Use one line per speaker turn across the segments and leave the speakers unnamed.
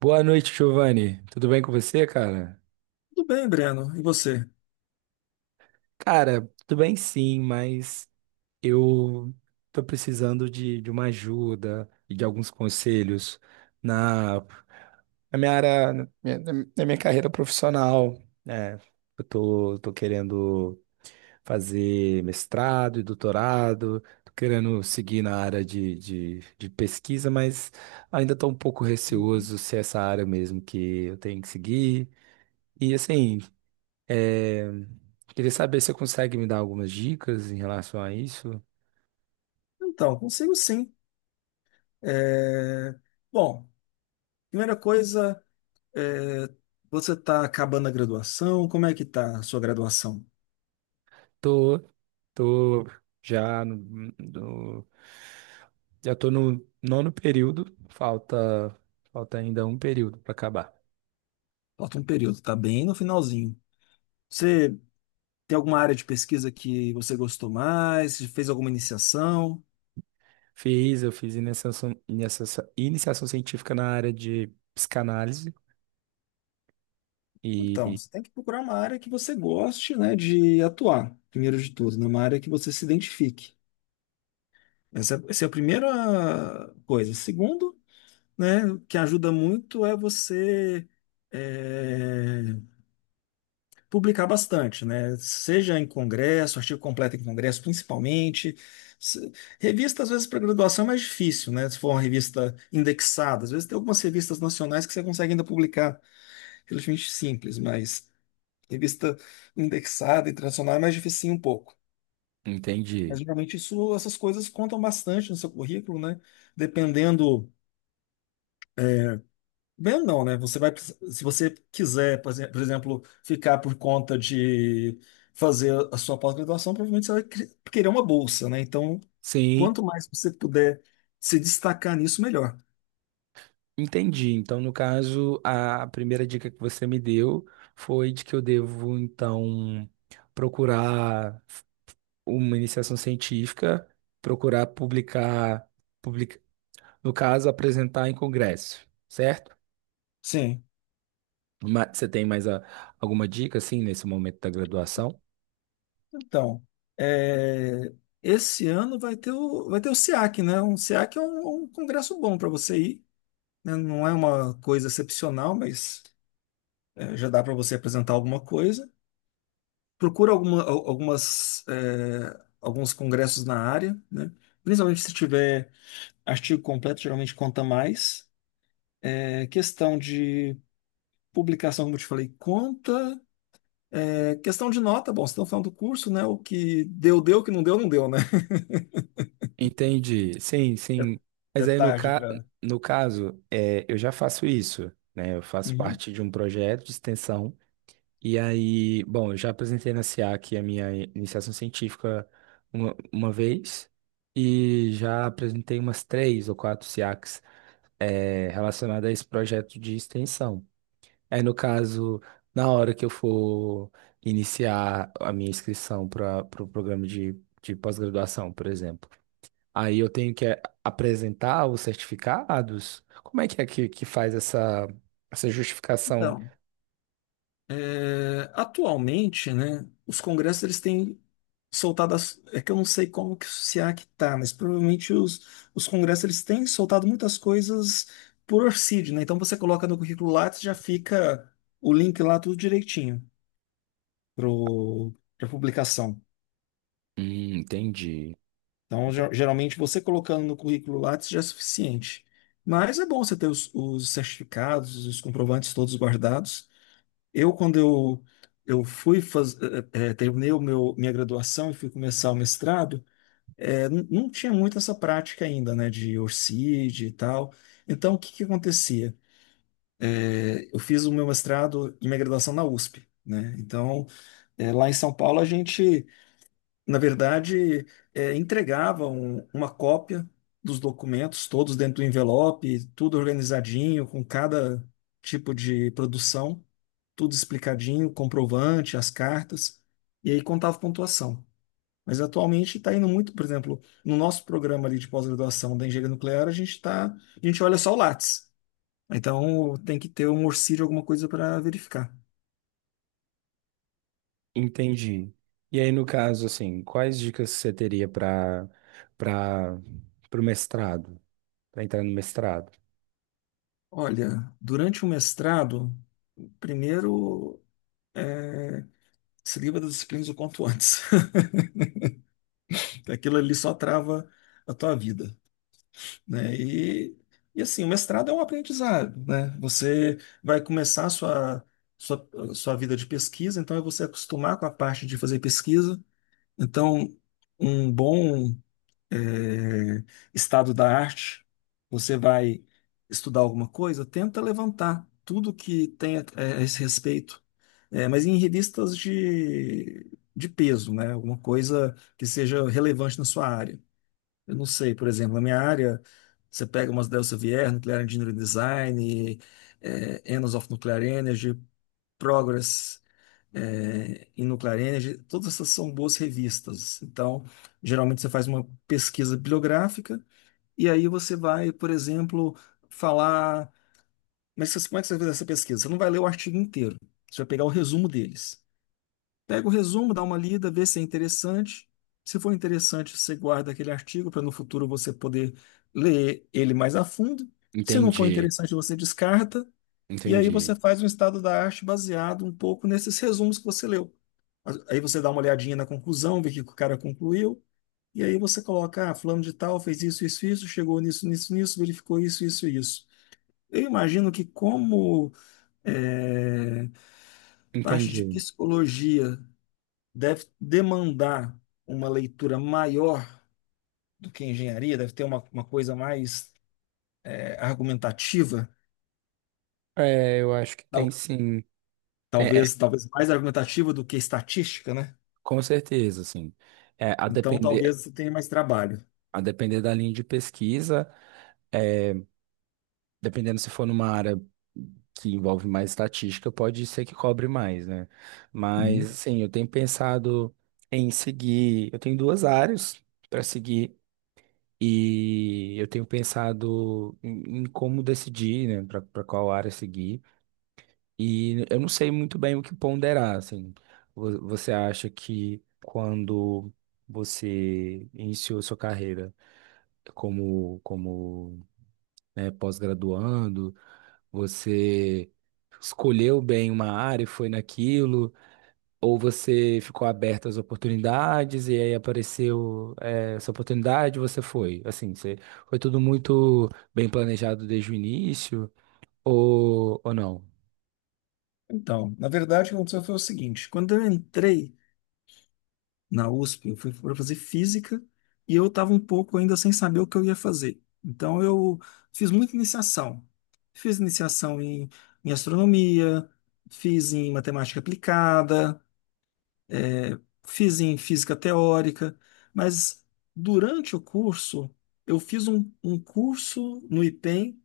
Boa noite, Giovanni. Tudo bem com você, cara?
Tudo bem, Breno. E você?
Cara, tudo bem sim, mas eu tô precisando de uma ajuda e de alguns conselhos na, na minha área, na minha carreira profissional, né? Eu tô querendo fazer mestrado e doutorado, tô querendo seguir na área de pesquisa, mas ainda tô um pouco
Uhum.
receoso se é essa área mesmo que eu tenho que seguir. E assim. É, queria saber se você consegue me dar algumas dicas em relação a isso.
Então, consigo sim. É, Bom, primeira coisa, é, você está acabando a graduação. Como é que está a sua graduação?
Tô, tô já já tô no nono período, falta ainda um período para acabar.
Falta um período, está bem no finalzinho. Você tem alguma área de pesquisa que você gostou mais? Você fez alguma iniciação?
Fiz, eu fiz iniciação científica na área de psicanálise
Então,
e
você tem que procurar uma área que você goste, né, de atuar, primeiro de tudo, né, uma área que você se identifique. Essa é a primeira coisa. Segundo, né? O que ajuda muito é você é, publicar bastante, né? Seja em congresso, artigo completo em congresso, principalmente. Se- Revista, às vezes, para graduação é mais difícil, né? Se for uma revista indexada. Às vezes tem algumas revistas nacionais que você consegue ainda publicar relativamente simples, mas revista indexada, internacional, é mais dificinho um pouco. Mas
entendi.
geralmente isso, essas coisas contam bastante no seu currículo, né? Dependendo. Bem, não, né? Você vai, se você quiser, por exemplo, ficar por conta de fazer a sua pós-graduação, provavelmente você vai querer uma bolsa, né? Então,
Sim,
quanto mais você puder se destacar nisso, melhor.
entendi. Então, no caso, a primeira dica que você me deu foi de que eu devo, então, procurar uma iniciação científica, procurar publicar, public no caso, apresentar em congresso, certo?
Sim.
Você tem alguma dica, assim, nesse momento da graduação?
Então, é, esse ano vai ter o SEAC, né? Um SEAC é um congresso bom para você ir, né? Não é uma coisa excepcional, mas já dá para você apresentar alguma coisa. Procura alguma, al- algumas, é, alguns congressos na área, né? Principalmente se tiver artigo completo, geralmente conta mais. Questão de publicação, como eu te falei, conta. Questão de nota, bom, vocês estão falando do curso, né? O que deu, deu, o que não deu, não deu, né?
Entendi, sim,
É,
sim.
é
Mas aí,
tarde para.
no caso, é, eu já faço isso, né? Eu faço parte de um projeto de extensão. E aí, bom, eu já apresentei na SEAC a minha iniciação científica uma vez e já apresentei umas três ou quatro SEACs relacionado a esse projeto de extensão. Aí, no caso, na hora que eu for iniciar a minha inscrição para o programa de pós-graduação, por exemplo, aí eu tenho que apresentar os certificados? Como é que é que faz essa justificação?
Então, atualmente, né, os congressos eles têm soltado é que eu não sei como que o SEAC tá, mas provavelmente os congressos eles têm soltado muitas coisas por orcídio, né? Então você coloca no currículo Lattes, já fica o link lá tudo direitinho pro para publicação.
Entendi.
Então, geralmente você colocando no currículo Lattes já é suficiente. Mas é bom você ter os certificados, os comprovantes todos guardados. Quando eu terminei minha graduação e fui começar o mestrado, não tinha muito essa prática ainda, né, de ORCID e tal. Então, o que que acontecia? Eu fiz o meu mestrado e minha graduação na USP, né? Então, lá em São Paulo, a gente, na verdade, entregava uma cópia dos documentos, todos dentro do envelope, tudo organizadinho, com cada tipo de produção, tudo explicadinho, comprovante, as cartas, e aí contava pontuação. Mas atualmente está indo muito, por exemplo, no nosso programa ali de pós-graduação da engenharia nuclear, a gente olha só o Lattes. Então tem que ter um orcíleo, alguma coisa para verificar.
Entendi. E aí, no caso, assim, quais dicas você teria para o mestrado, para entrar no mestrado?
Olha, durante o mestrado, primeiro é, se livra das disciplinas o quanto antes. Aquilo ali só trava a tua vida, né? E assim, o mestrado é um aprendizado, né? Você vai começar a sua, sua vida de pesquisa, então é você acostumar com a parte de fazer pesquisa. Então, um bom eh, estado da arte, você vai estudar alguma coisa, tenta levantar tudo que tem a esse respeito, mas em revistas de peso, né? Alguma coisa que seja relevante na sua área. Eu não sei, por exemplo, na minha área, você pega umas Elsevier, Nuclear Engineering Design, Annals of Nuclear Energy, Progress, in Nuclear Energy, todas essas são boas revistas. Então, geralmente você faz uma pesquisa bibliográfica e aí você vai, por exemplo, falar. Mas, como é que você vai fazer essa pesquisa? Você não vai ler o artigo inteiro, você vai pegar o resumo deles. Pega o resumo, dá uma lida, vê se é interessante. Se for interessante, você guarda aquele artigo para no futuro você poder ler ele mais a fundo. Se não for
Entendi,
interessante, você descarta. E aí
entendi.
você faz um estado da arte baseado um pouco nesses resumos que você leu. Aí você dá uma olhadinha na conclusão, vê o que o cara concluiu. E aí você coloca, ah, fulano de tal fez isso, isso, isso, chegou nisso, nisso, nisso, verificou isso, isso, isso. Eu imagino que, como eh, parte de
Entendi.
psicologia, deve demandar uma leitura maior do que engenharia, deve ter uma coisa mais argumentativa,
É, eu acho que tem
tal-
sim. Tem, é,
talvez mais argumentativa do que estatística, né?
com certeza, assim. É,
Então, talvez você tenha mais trabalho.
a depender da linha de pesquisa, é, dependendo se for numa área que envolve mais estatística, pode ser que cobre mais, né? Mas,
Uhum.
assim, eu tenho pensado em seguir. Eu tenho duas áreas para seguir. E eu tenho pensado em como decidir, né, para qual área seguir. E eu não sei muito bem o que ponderar, assim. Você acha que quando você iniciou sua carreira como, como, né, pós-graduando, você escolheu bem uma área e foi naquilo, ou você ficou aberto às oportunidades e aí apareceu, essa oportunidade e você foi? Assim, você, foi tudo muito bem planejado desde o início, ou não?
Então, na verdade, o que aconteceu foi o seguinte: quando eu entrei na USP, eu fui para fazer física e eu estava um pouco ainda sem saber o que eu ia fazer. Então, eu fiz muita iniciação. Fiz iniciação em astronomia, fiz em matemática aplicada, É, fiz em física teórica, mas durante o curso, eu fiz um curso no IPEM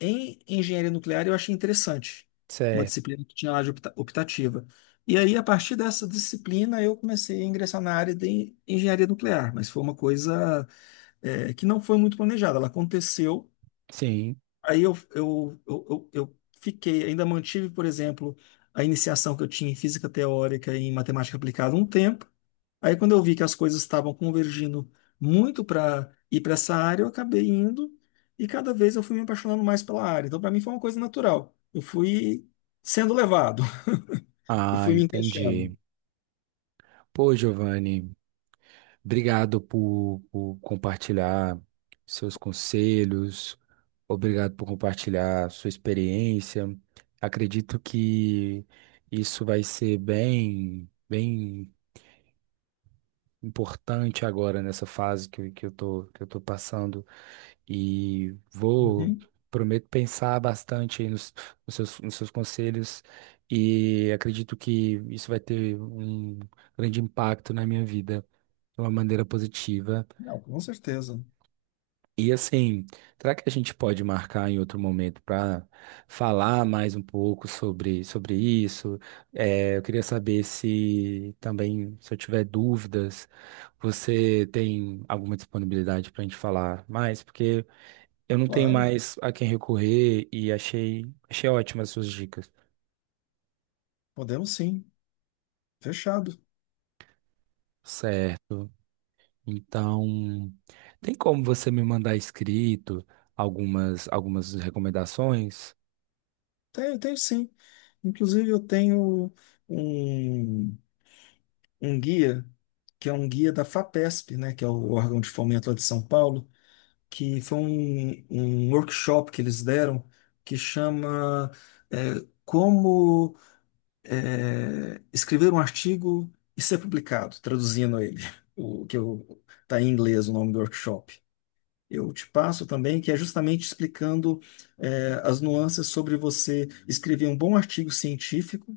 em engenharia nuclear e eu achei interessante, uma
Certo.
disciplina que tinha lá de optativa. E aí, a partir dessa disciplina, eu comecei a ingressar na área de engenharia nuclear, mas foi uma coisa, que não foi muito planejada, ela aconteceu.
Sim.
Aí eu fiquei, ainda mantive, por exemplo, a iniciação que eu tinha em física teórica e em matemática aplicada um tempo. Aí, quando eu vi que as coisas estavam convergindo muito para ir para essa área, eu acabei indo e cada vez eu fui me apaixonando mais pela área. Então, para mim, foi uma coisa natural. Eu fui sendo levado e
Ah,
fui me encaixando.
entendi. Pô, Giovanni, obrigado por compartilhar seus conselhos, obrigado por compartilhar sua experiência. Acredito que isso vai ser bem importante agora nessa fase que eu tô passando. E vou,
Uhum.
prometo pensar bastante aí nos, nos seus conselhos e acredito que isso vai ter um grande impacto na minha vida de uma maneira positiva.
Não, com certeza.
E assim, será que a gente pode marcar em outro momento para falar mais um pouco sobre isso? Eu queria saber se também, se eu tiver dúvidas, você tem alguma disponibilidade para a gente falar mais? Porque eu não tenho
Claro,
mais a quem recorrer e achei ótimas suas dicas.
podemos sim. Fechado.
Certo. Então, tem como você me mandar escrito algumas recomendações?
Tenho, tenho sim. Inclusive, eu tenho um. um guia, que é um guia da FAPESP, né, que é o órgão de fomento lá de São Paulo, que foi um workshop que eles deram, que chama Como Escrever um Artigo e Ser Publicado, traduzindo ele, o que eu, tá em inglês o nome do workshop. Eu te passo também, que é justamente explicando as nuances sobre você escrever um bom artigo científico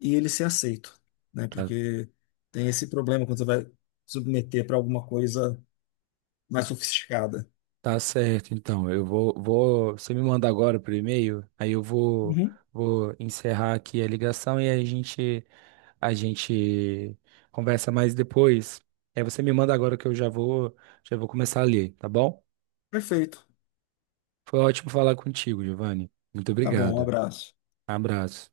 e ele ser aceito, né?
Tá,
Porque tem esse problema quando você vai submeter para alguma coisa mais sofisticada.
tá certo, então. Eu vou, vou. Você me manda agora por e-mail, aí eu vou,
Uhum.
vou encerrar aqui a ligação e aí a gente conversa mais depois. Aí você me manda agora que eu já vou começar a ler, tá bom?
Perfeito.
Foi ótimo falar contigo, Giovanni. Muito
Tá bom, um
obrigado.
abraço.
Abraço.